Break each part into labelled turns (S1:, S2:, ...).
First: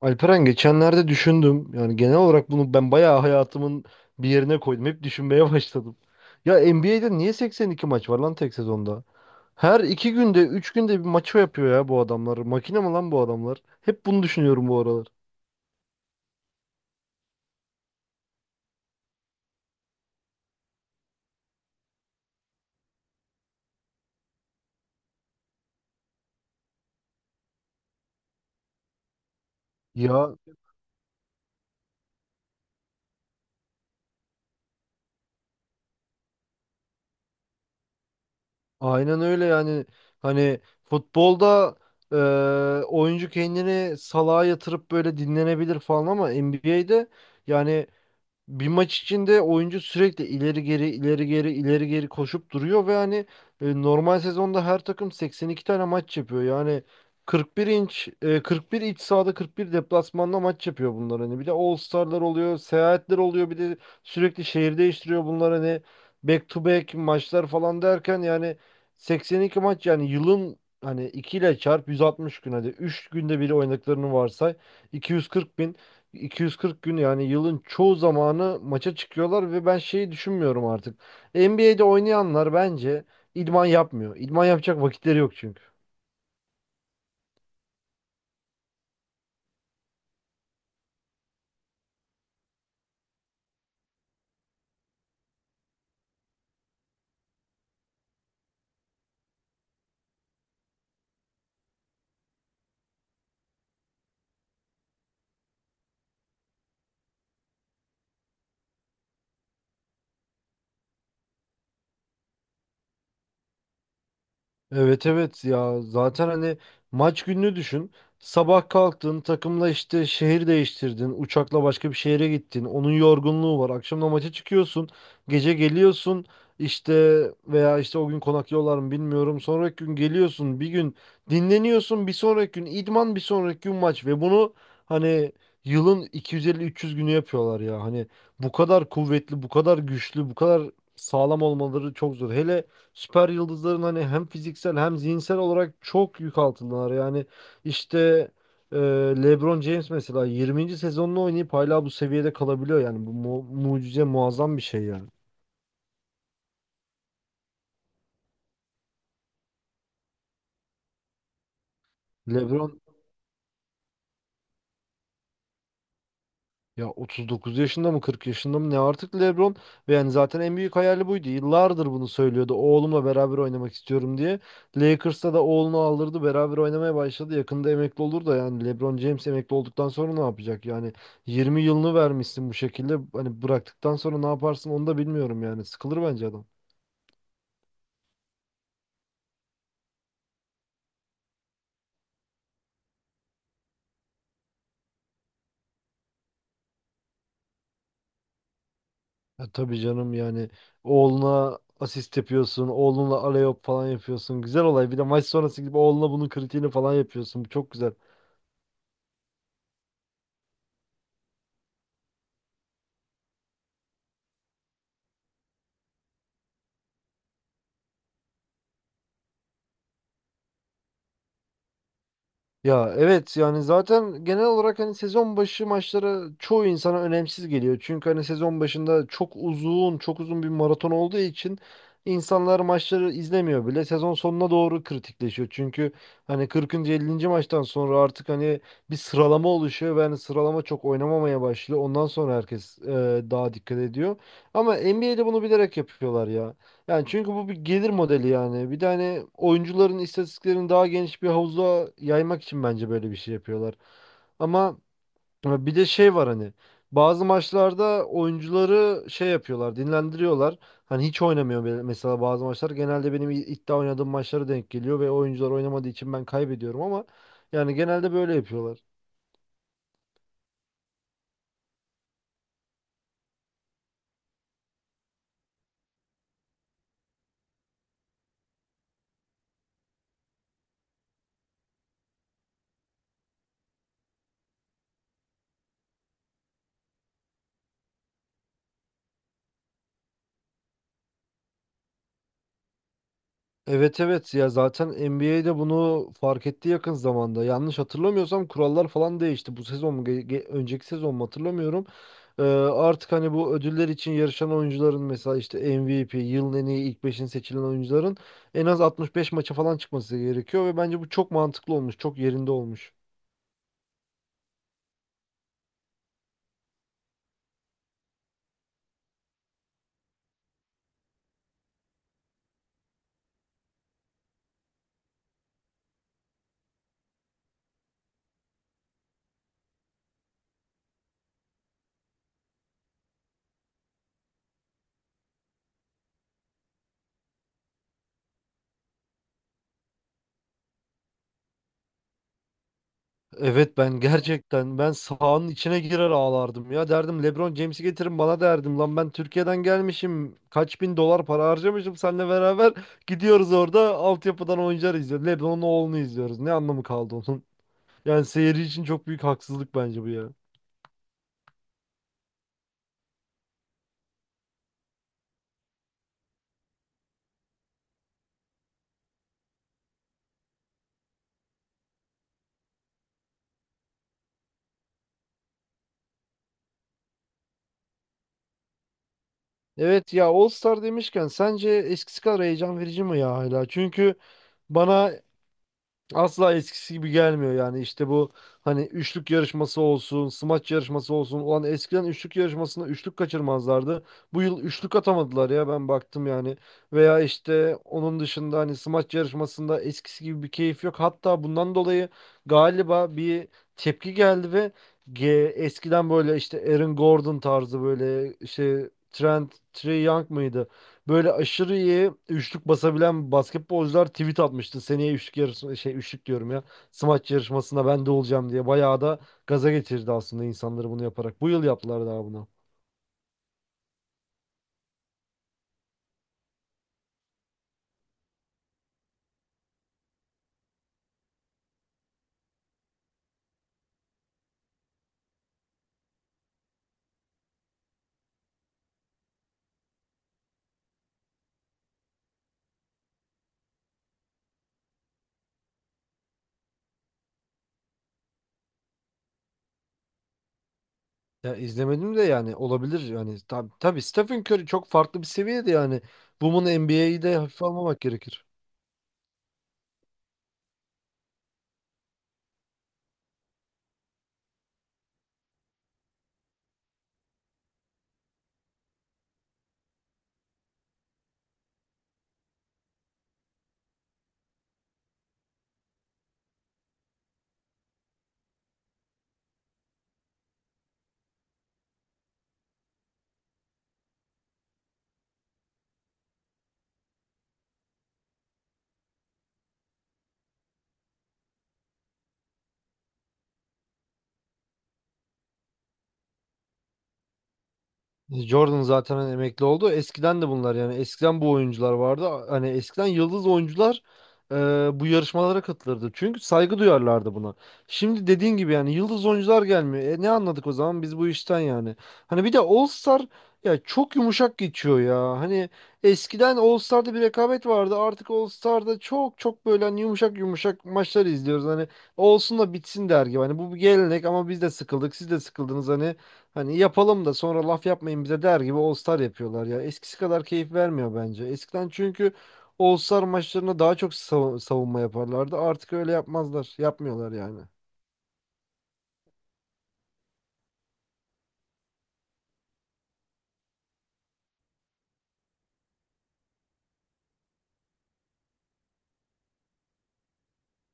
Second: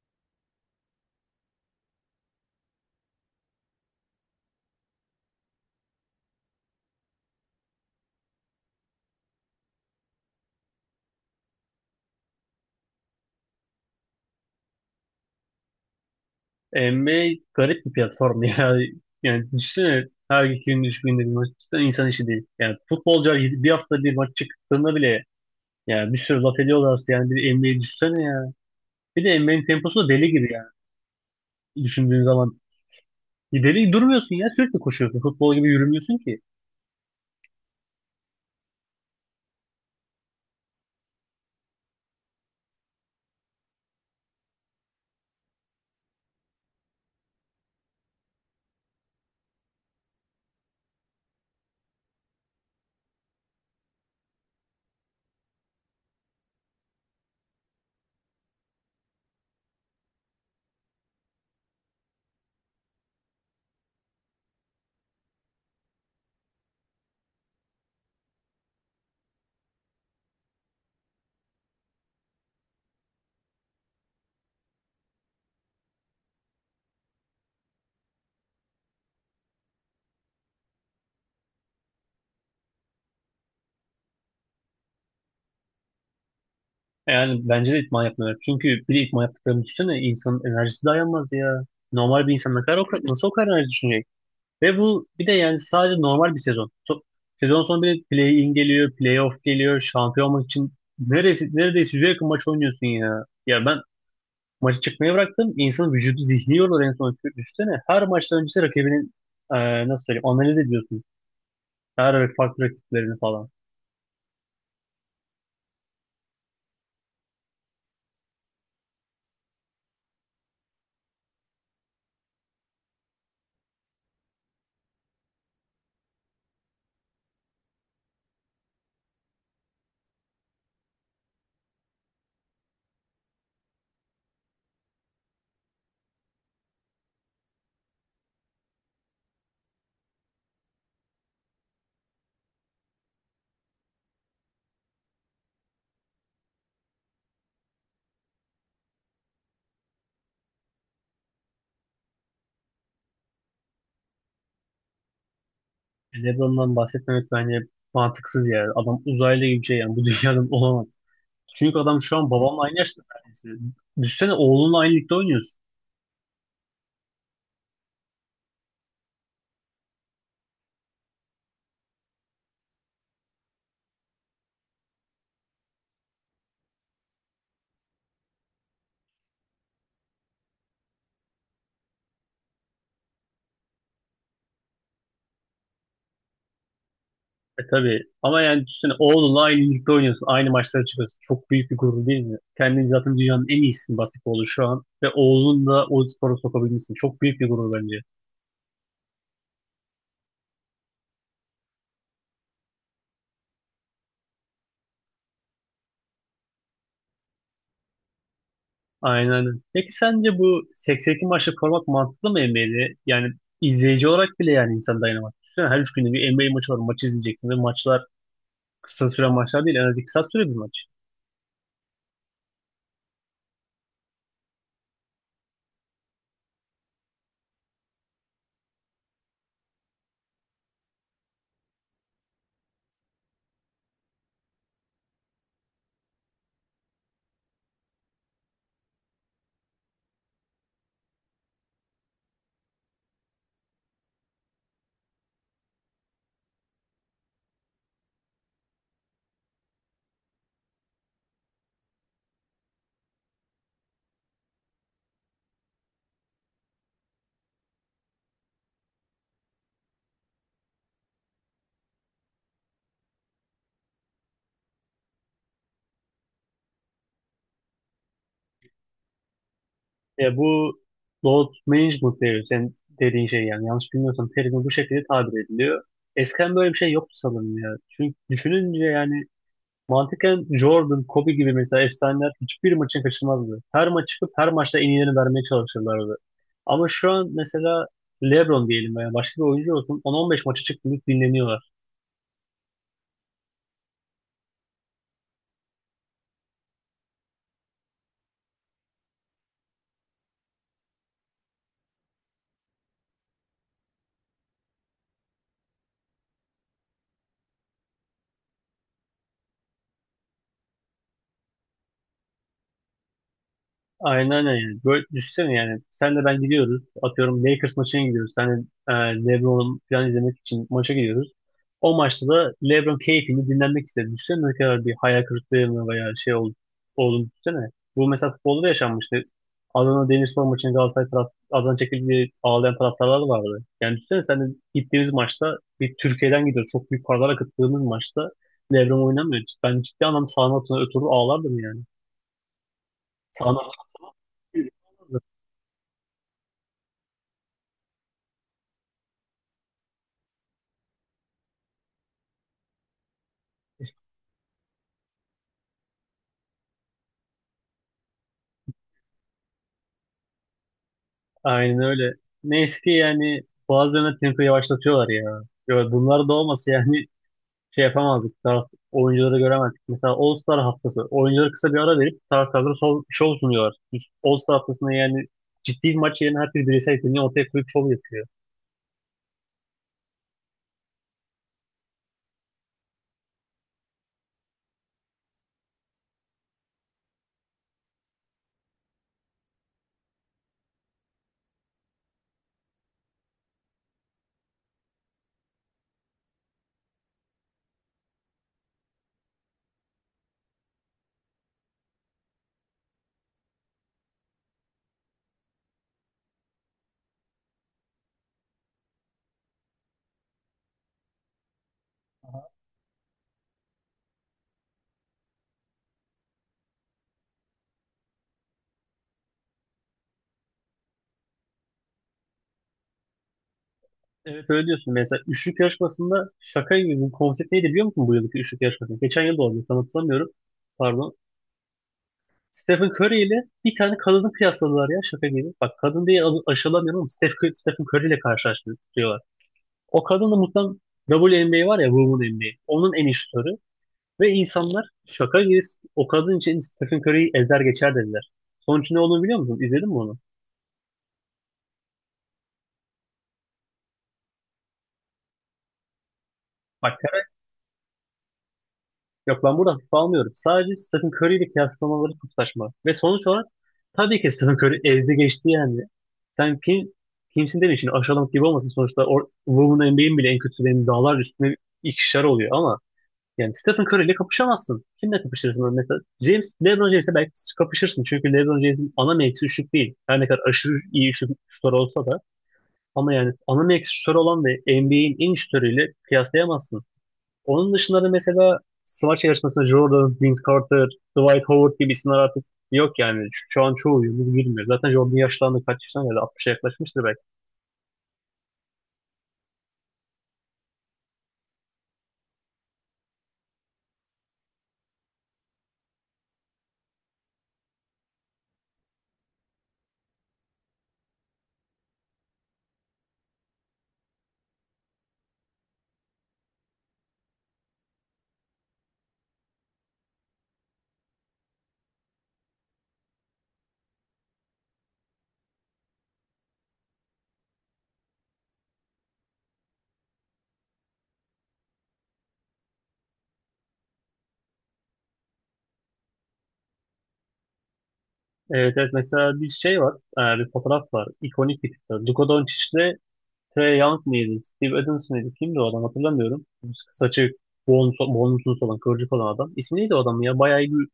S1: Alperen, geçenlerde düşündüm. Yani genel olarak bunu ben bayağı hayatımın bir yerine koydum. Hep düşünmeye başladım. Ya, NBA'de niye 82 maç var lan tek sezonda? Her iki günde, üç günde bir maçı yapıyor ya bu adamlar. Makine mi lan bu adamlar? Hep bunu düşünüyorum bu aralar.
S2: NBA garip bir platform ya. Yani düşünsene her iki gün, üç günde bir maç. Cidden insan işi değil. Yani futbolcular bir hafta bir maç çıktığında bile yani bir sürü laf ediyorlarsa yani bir NBA'yi düşünsene ya. Bir de NBA'nin temposu da deli
S1: Ya
S2: gibi yani düşündüğün zaman. Bir deli durmuyorsun ya sürekli koşuyorsun. Futbol gibi yürümüyorsun ki.
S1: aynen öyle yani. Hani futbolda e, oyuncu kendini salağa yatırıp böyle dinlenebilir falan, ama NBA'de yani bir maç içinde oyuncu sürekli ileri geri ileri geri ileri geri koşup duruyor ve hani normal sezonda her takım 82 tane maç yapıyor. Yani 41 41 iç sahada 41 deplasmanda maç yapıyor bunlar hani. Bir de All-Star'lar oluyor, seyahatler oluyor, bir de sürekli şehir değiştiriyor bunlar, hani back to back maçlar falan derken yani 82 maç, yani yılın hani 2 ile çarp 160 gün, hadi 3 günde bir oynadıklarını varsay, 240.000 240 gün yani yılın çoğu zamanı maça çıkıyorlar ve ben şeyi düşünmüyorum artık. NBA'de oynayanlar bence idman yapmıyor. İdman yapacak vakitleri yok çünkü.
S2: Yani bence de idman yapmıyorlar. Çünkü bir de idman yaptıklarını düşünsene insanın enerjisi dayanmaz ya. Normal bir insan ne kadar nasıl o kadar enerji düşünecek? Ve bu bir de yani sadece normal bir sezon. Sezon sonu bir de play-in geliyor, play-off geliyor, şampiyonluk için neredeyse yüze yakın maç oynuyorsun ya. Ya ben maçı çıkmayı bıraktım. İnsanın vücudu zihni yorulur en son üstüne. Her maçtan öncesi rakibinin nasıl söyleyeyim analiz ediyorsun. Her farklı rakiplerini falan.
S1: Evet evet ya, zaten hani maç gününü düşün. Sabah kalktın, takımla işte şehir değiştirdin. Uçakla başka bir şehre gittin. Onun yorgunluğu var. Akşam da maça çıkıyorsun. Gece geliyorsun işte, veya işte o gün konaklıyorlar mı bilmiyorum. Sonraki gün geliyorsun. Bir gün dinleniyorsun. Bir sonraki gün idman, bir sonraki gün maç. Ve bunu hani yılın 250-300 günü yapıyorlar ya. Hani bu kadar kuvvetli, bu kadar güçlü, bu kadar sağlam olmaları çok zor. Hele süper yıldızların hani, hem fiziksel hem zihinsel olarak çok yük altındalar. Yani işte e, LeBron James mesela 20. sezonunu oynayıp hala bu seviyede kalabiliyor. Yani bu mucize, muazzam bir şey yani.
S2: LeBron'dan bahsetmemek bence mantıksız ya. Adam uzaylı gibi bir şey yani bu dünyadan olamaz. Çünkü adam şu an babamla aynı
S1: LeBron.
S2: yaşta neredeyse. Düşsene oğlunla aynı ligde oynuyorsun.
S1: Ya 39 yaşında mı, 40 yaşında mı, ne artık LeBron, ve yani zaten en büyük hayali buydu. Yıllardır bunu söylüyordu. Oğlumla beraber oynamak istiyorum diye. Lakers'ta da oğlunu aldırdı, beraber oynamaya başladı. Yakında emekli olur da, yani LeBron James emekli olduktan sonra ne yapacak? Yani 20 yılını vermişsin bu şekilde. Hani bıraktıktan sonra ne yaparsın, onu da bilmiyorum yani. Sıkılır bence adam.
S2: E tabii. Ama yani düşünsene oğlunla aynı ligde oynuyorsun. Aynı maçlara çıkıyorsun. Çok büyük bir gurur değil mi? Kendini zaten dünyanın en iyisi basketbolu şu an. Ve oğlunu da o spora sokabilmişsin. Çok büyük bir gurur bence.
S1: Ya tabii canım, yani oğluna asist yapıyorsun, oğlunla alley-oop falan yapıyorsun. Güzel olay. Bir de maç sonrası gibi oğluna bunun kritiğini falan yapıyorsun. Bu çok güzel.
S2: Aynen öyle. Peki sence bu 82 maçlık format mantıklı mı NBA'de? Yani izleyici olarak bile yani insan dayanamaz. Düşünsene her üç günde bir NBA maçı var. Maçı izleyeceksin ve maçlar kısa süren maçlar değil. En az iki saat süre bir maç.
S1: Ya evet, yani zaten genel olarak hani sezon başı maçları çoğu insana önemsiz geliyor. Çünkü hani sezon başında çok uzun, çok uzun bir maraton olduğu için insanlar maçları izlemiyor bile. Sezon sonuna doğru kritikleşiyor. Çünkü hani 40. 50. maçtan sonra artık hani bir sıralama oluşuyor ve hani sıralama çok oynamamaya başlıyor. Ondan sonra herkes daha dikkat ediyor. Ama NBA'de bunu bilerek yapıyorlar ya. Yani çünkü bu bir gelir modeli yani. Bir de hani oyuncuların istatistiklerini daha geniş bir havuza yaymak için bence böyle bir şey yapıyorlar. Ama bir de şey var hani, bazı maçlarda oyuncuları şey yapıyorlar, dinlendiriyorlar. Hani hiç oynamıyor mesela bazı maçlar. Genelde benim iddia oynadığım maçlara denk geliyor ve oyuncular oynamadığı için ben kaybediyorum, ama yani genelde böyle yapıyorlar.
S2: Bu load management diyor sen dediğin şey yani yanlış bilmiyorsam terimi bu şekilde tabir ediliyor. Eskiden böyle bir şey yoktu sanırım ya. Çünkü düşününce yani mantıken Jordan, Kobe gibi mesela efsaneler hiçbir maçın kaçırmazdı. Her maç çıkıp her maçta en iyilerini vermeye çalışırlardı. Ama şu an mesela LeBron diyelim veya başka bir oyuncu olsun on on beş maçı çıktı dinleniyorlar.
S1: Evet evet ya, zaten NBA'de bunu fark etti yakın zamanda. Yanlış hatırlamıyorsam kurallar falan değişti. Bu sezon mu, önceki sezon mu hatırlamıyorum. Artık hani bu ödüller için yarışan oyuncuların, mesela işte MVP, yılın en iyi ilk beşin seçilen oyuncuların en az 65 maça falan çıkması gerekiyor ve bence bu çok mantıklı olmuş, çok yerinde olmuş.
S2: Aynen öyle. Böyle düşünsene yani. Sen de ben gidiyoruz. Atıyorum Lakers maçına gidiyoruz. Sen de LeBron'u falan izlemek için maça gidiyoruz. O maçta da LeBron keyfini dinlenmek istedi. Düşünsene ne kadar bir hayal kırıklığına veya olduğunu düşünsene. Bu mesela futbolda da yaşanmıştı. Adana Demirspor maçında Adana çekildiği ağlayan taraftarlar vardı. Yani düşünsene sen de gittiğimiz maçta bir Türkiye'den gidiyoruz. Çok büyük paralar akıttığımız maçta LeBron oynamıyor. Ben ciddi anlamda sahanın altına ötürü ağlardım yani. Sahanın
S1: Evet, ben
S2: altına.
S1: gerçekten ben sahanın içine girer ağlardım ya, derdim LeBron James'i getirin bana, derdim lan ben Türkiye'den gelmişim, kaç bin dolar para harcamışım, seninle beraber gidiyoruz orada altyapıdan oyuncular izliyoruz, LeBron'un oğlunu izliyoruz, ne anlamı kaldı onun, yani seyirci için çok büyük haksızlık bence bu ya.
S2: Aynen öyle. Neyse ki yani bazen de tempo yavaşlatıyorlar ya. Ya bunlar da olmasa yani şey yapamazdık. Oyuncuları göremezdik. Mesela All Star haftası. Oyuncuları kısa bir ara verip taraftarlara şov sunuyorlar. Biz All Star haftasında yani ciddi bir maç yerine herkes bireysel yeteneğini ortaya koyup şov yapıyor.
S1: Evet ya, All Star demişken sence eskisi kadar heyecan verici mi ya hala? Çünkü bana asla eskisi gibi gelmiyor, yani işte bu hani üçlük yarışması olsun, smaç yarışması olsun. Ulan eskiden üçlük yarışmasında üçlük kaçırmazlardı. Bu yıl üçlük atamadılar ya, ben baktım yani. Veya işte onun dışında hani smaç yarışmasında eskisi gibi bir keyif yok. Hatta bundan dolayı galiba bir tepki geldi ve eskiden böyle işte Aaron Gordon tarzı, böyle işte Trey Young mıydı? Böyle aşırı iyi üçlük basabilen basketbolcular tweet atmıştı. Seneye üçlük yarışı, şey üçlük diyorum ya, smaç yarışmasında ben de olacağım diye. Bayağı da gaza getirdi aslında insanları bunu yaparak. Bu yıl yaptılar daha bunu.
S2: Evet öyle diyorsun. Mesela üçlük yarışmasında şaka gibi bu konsept neydi biliyor musun bu yılki üçlük yarışmasında? Geçen yıl da oldu. Tam hatırlamıyorum. Pardon. Stephen Curry ile bir tane kadını kıyasladılar ya şaka gibi. Bak kadın diye aşılamıyorum ama Stephen Curry ile karşılaştırıyorlar. O kadın da mutlaka WNBA var ya Women NBA. Onun en iyi şutörü. Ve insanlar şaka gibi o kadın için Stephen Curry'yi ezer geçer dediler. Sonucu ne olduğunu biliyor musun? İzledin mi onu?
S1: Ya izlemedim de, yani olabilir yani. Tabii Stephen Curry çok farklı bir seviyede yani. Bunun
S2: Bak.
S1: NBA'yi de hafife almamak gerekir.
S2: Yok ben buradan hafif almıyorum. Sadece Stephen Curry ile kıyaslamaları çok saçma. Ve sonuç olarak tabii ki Stephen Curry ezdi geçti yani. Sen kim, kimsin demeyin şimdi aşağılamak gibi olmasın. Sonuçta Women NBA'in bile en kötülerinin dağlar üstüne ikişer oluyor ama yani Stephen Curry ile kapışamazsın. Kimle kapışırsın? Hani mesela James, LeBron James'le belki kapışırsın. Çünkü LeBron James'in ana mevkisi şut değil. Her ne kadar aşırı iyi şutör olsa da ama yani ana mevkisi şutör olan ve NBA'in en iyi şutörüyle kıyaslayamazsın. Onun dışında da mesela smaç yarışmasında Jordan, Vince Carter, Dwight Howard gibi isimler artık yok yani. Şu an çoğu yıldız bilmiyor. Zaten Jordan yaşlandı kaç yaşına geldi? 60'a yaklaşmıştır belki.
S1: Jordan zaten hani emekli oldu. Eskiden de bunlar yani. Eskiden bu oyuncular vardı. Hani eskiden yıldız oyuncular e, bu yarışmalara katılırdı. Çünkü saygı duyarlardı buna. Şimdi dediğin gibi yani yıldız oyuncular gelmiyor. Ne anladık o zaman biz bu işten yani. Hani bir de All Star ya, çok yumuşak geçiyor ya. Hani eskiden All Star'da bir rekabet vardı. Artık All Star'da çok çok böyle hani yumuşak yumuşak maçları izliyoruz. Hani olsun da bitsin der gibi. Hani bu bir gelenek, ama biz de sıkıldık, siz de sıkıldınız hani. Hani yapalım da sonra laf yapmayın bize der gibi All Star yapıyorlar ya. Eskisi kadar keyif vermiyor bence. Eskiden çünkü All Star maçlarına daha çok savunma yaparlardı. Artık öyle yapmazlar. Yapmıyorlar yani.
S2: Evet, evet mesela bir şey var. Bir fotoğraf var. İkonik bir fotoğraf. Luka Doncic'le Trae Young mıydı? Steve Adams mıydı? Kimdi o adam hatırlamıyorum. Saçı bonusuz olan, kıvırcık olan adam. İsmi neydi o adamın ya?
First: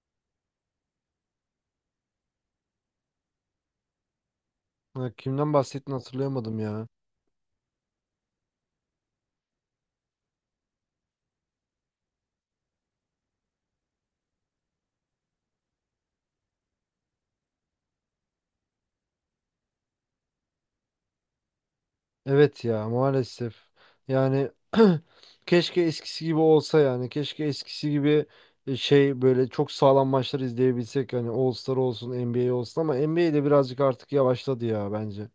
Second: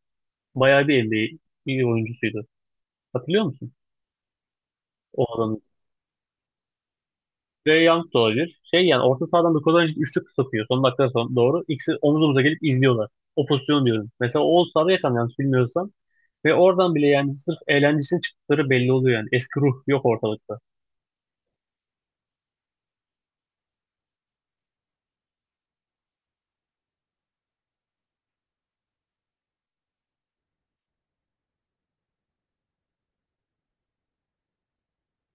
S2: Bayağı bir NBA iyi oyuncusuydu. Hatırlıyor musun?
S1: Ha,
S2: O
S1: kimden
S2: adamın
S1: bahsettiğini hatırlayamadım ya.
S2: Trae Young da olabilir. Şey yani orta sahadan Nikola Jokic üçlük sokuyor. Son dakika son doğru. İkisi omuz omuza gelip izliyorlar. O pozisyonu diyorum. Mesela o sahada yakan yanlış bilmiyorsam. Ve oradan bile yani sırf eğlencesinin çıktıkları belli oluyor yani. Eski ruh yok ortalıkta.
S1: Evet ya, maalesef. Yani keşke eskisi gibi olsa yani. Keşke eskisi gibi şey, böyle çok sağlam maçlar izleyebilsek. Hani All Star olsun, NBA olsun, ama N B A de birazcık artık yavaşladı ya bence.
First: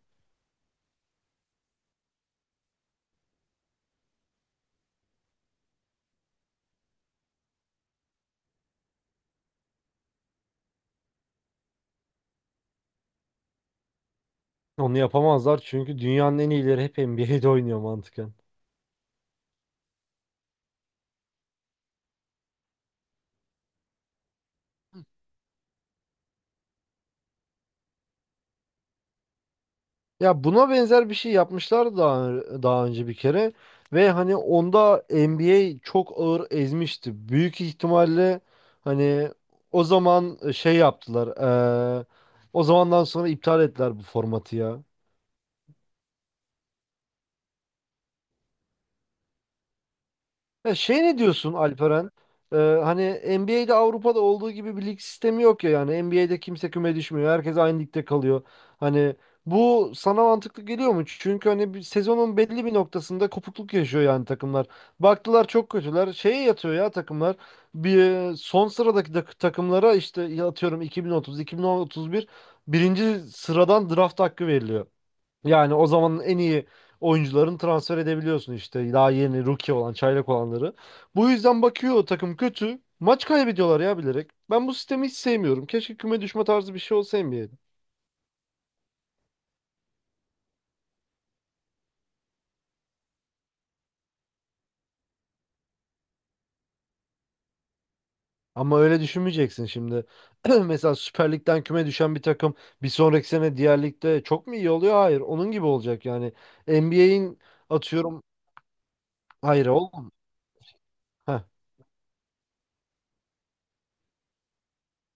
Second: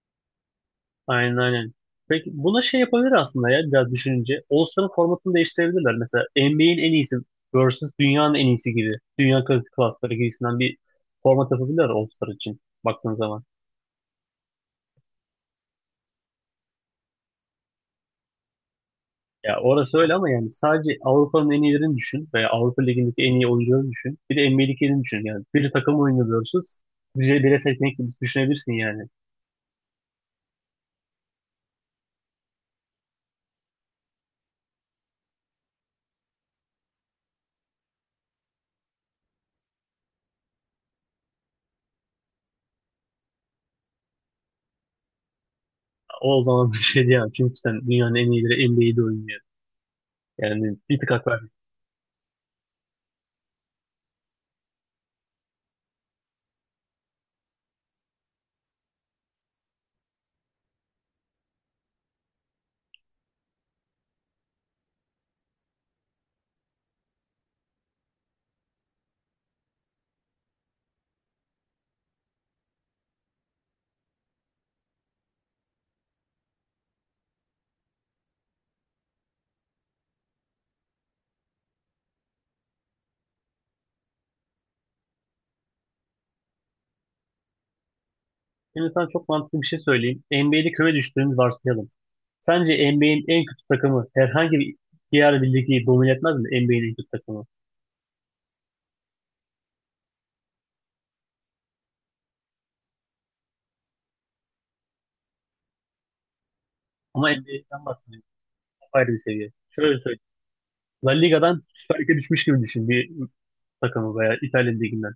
S2: Aynen, aynen. Peki buna şey yapabilir aslında ya biraz düşününce. All-Star'ın formatını değiştirebilirler. Mesela NBA'in en iyisi versus dünyanın en iyisi gibi. Dünya klasları gibisinden bir format yapabilirler All-Star için baktığın zaman.
S1: Onu yapamazlar çünkü dünyanın en iyileri hep NBA'de oynuyor mantıken.
S2: Ya orası öyle ama yani sadece Avrupa'nın en iyilerini düşün veya Avrupa Ligi'ndeki en iyi oyuncuları düşün. Bir de NBA'dekilerini düşün. Yani bir takım oyunu diyorsunuz. Bire seçenek gibi düşünebilirsin yani.
S1: Ya buna benzer bir şey yapmışlar daha önce bir kere, ve hani onda NBA çok ağır ezmişti. Büyük ihtimalle hani o zaman şey yaptılar. eee, O zamandan sonra iptal ettiler bu formatı ya.
S2: O zaman bir şey diyemem. Çünkü sen dünyanın en iyileri NBA'de oynuyor.
S1: Ya
S2: Yani bir
S1: şey,
S2: tık
S1: ne
S2: hak verdim.
S1: diyorsun Alperen? Ee, Hani NBA'de Avrupa'da olduğu gibi bir lig sistemi yok ya yani. NBA'de kimse küme düşmüyor. Herkes aynı ligde kalıyor. Hani bu sana mantıklı geliyor mu? Çünkü hani bir sezonun belli bir noktasında kopukluk yaşıyor yani takımlar. Baktılar çok kötüler, şeye yatıyor ya takımlar. Bir son sıradaki takımlara işte, ya atıyorum 2030, 2031 birinci sıradan draft hakkı veriliyor. Yani o zamanın en iyi oyuncularını transfer edebiliyorsun işte, daha yeni rookie olan, çaylak olanları. Bu yüzden bakıyor o takım kötü, maç kaybediyorlar ya bilerek. Ben bu sistemi hiç sevmiyorum. Keşke küme düşme tarzı bir şey olsa NBA'de.
S2: Şimdi sana çok mantıklı bir şey söyleyeyim. NBA'de küme düştüğünü varsayalım. Sence NBA'in en kötü takımı herhangi bir diğer bir ligi domine etmez mi? NBA'in en kötü takımı.
S1: Ama öyle düşünmeyeceksin şimdi. Mesela Süper Lig'den küme düşen bir takım bir sonraki sene diğer ligde çok mu iyi oluyor? Hayır. Onun gibi olacak yani.
S2: Ama
S1: NBA'in
S2: NBA'den
S1: atıyorum.
S2: bahsediyorum. Ayrı bir seviye.
S1: Hayır
S2: Şöyle
S1: oğlum.
S2: söyleyeyim. La Liga'dan Süper Lig'e düşmüş gibi düşün. Bir takımı veya İtalya liginden,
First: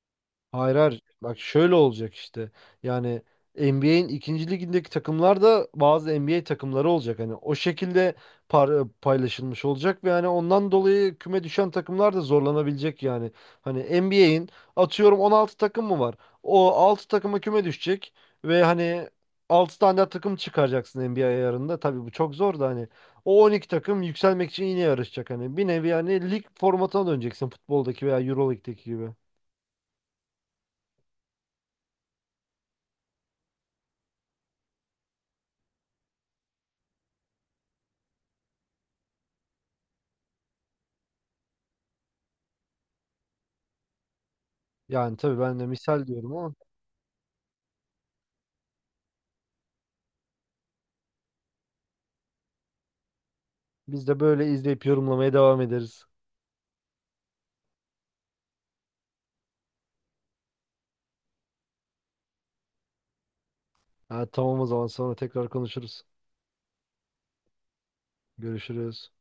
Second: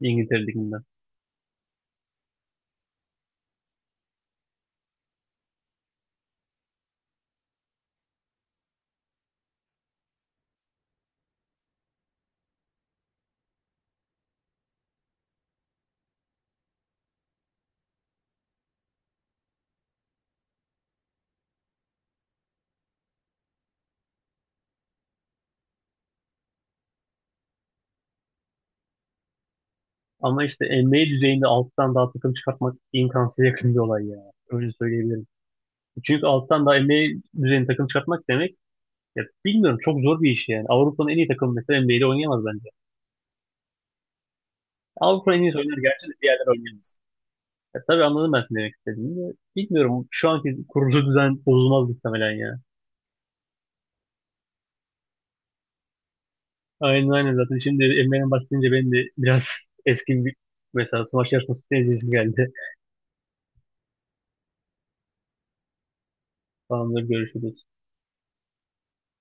S2: İngiltere
S1: Hayır,
S2: liginden.
S1: hayır. Bak şöyle olacak işte. Yani NBA'in ikinci ligindeki takımlar da bazı NBA takımları olacak. Hani o şekilde paylaşılmış olacak ve hani ondan dolayı küme düşen takımlar da zorlanabilecek yani. Hani NBA'in atıyorum 16 takım mı var? O 6 takıma küme düşecek ve hani 6 tane daha takım çıkaracaksın NBA ayarında. Tabii bu çok zor da, hani o 12 takım yükselmek için yine yarışacak hani. Bir nevi yani lig formatına döneceksin, futboldaki veya Euroleague'deki gibi.
S2: Ama işte NBA düzeyinde alttan daha takım çıkartmak imkansıza yakın bir olay ya. Öyle söyleyebilirim. Çünkü alttan daha NBA düzeyinde takım çıkartmak demek ya bilmiyorum çok zor bir iş yani. Avrupa'nın en iyi takımı mesela NBA'de oynayamaz bence.
S1: Yani
S2: Avrupa'nın
S1: tabii
S2: en iyi
S1: ben de
S2: oynar gerçi
S1: misal
S2: de bir
S1: diyorum
S2: yerler
S1: ama,
S2: oynayamaz. Ya, tabii anladım ben seni demek istediğini de. Bilmiyorum şu anki kurulu düzen bozulmaz muhtemelen ya.
S1: biz de böyle izleyip yorumlamaya devam ederiz.
S2: Aynen, aynen, zaten şimdi NBA'den bahsedince benim de biraz eski bir mesela smaç yarışması izleyesim geldi.
S1: Ha, tamam, o zaman sonra tekrar konuşuruz.
S2: Tamamdır, görüşürüz.
S1: Görüşürüz.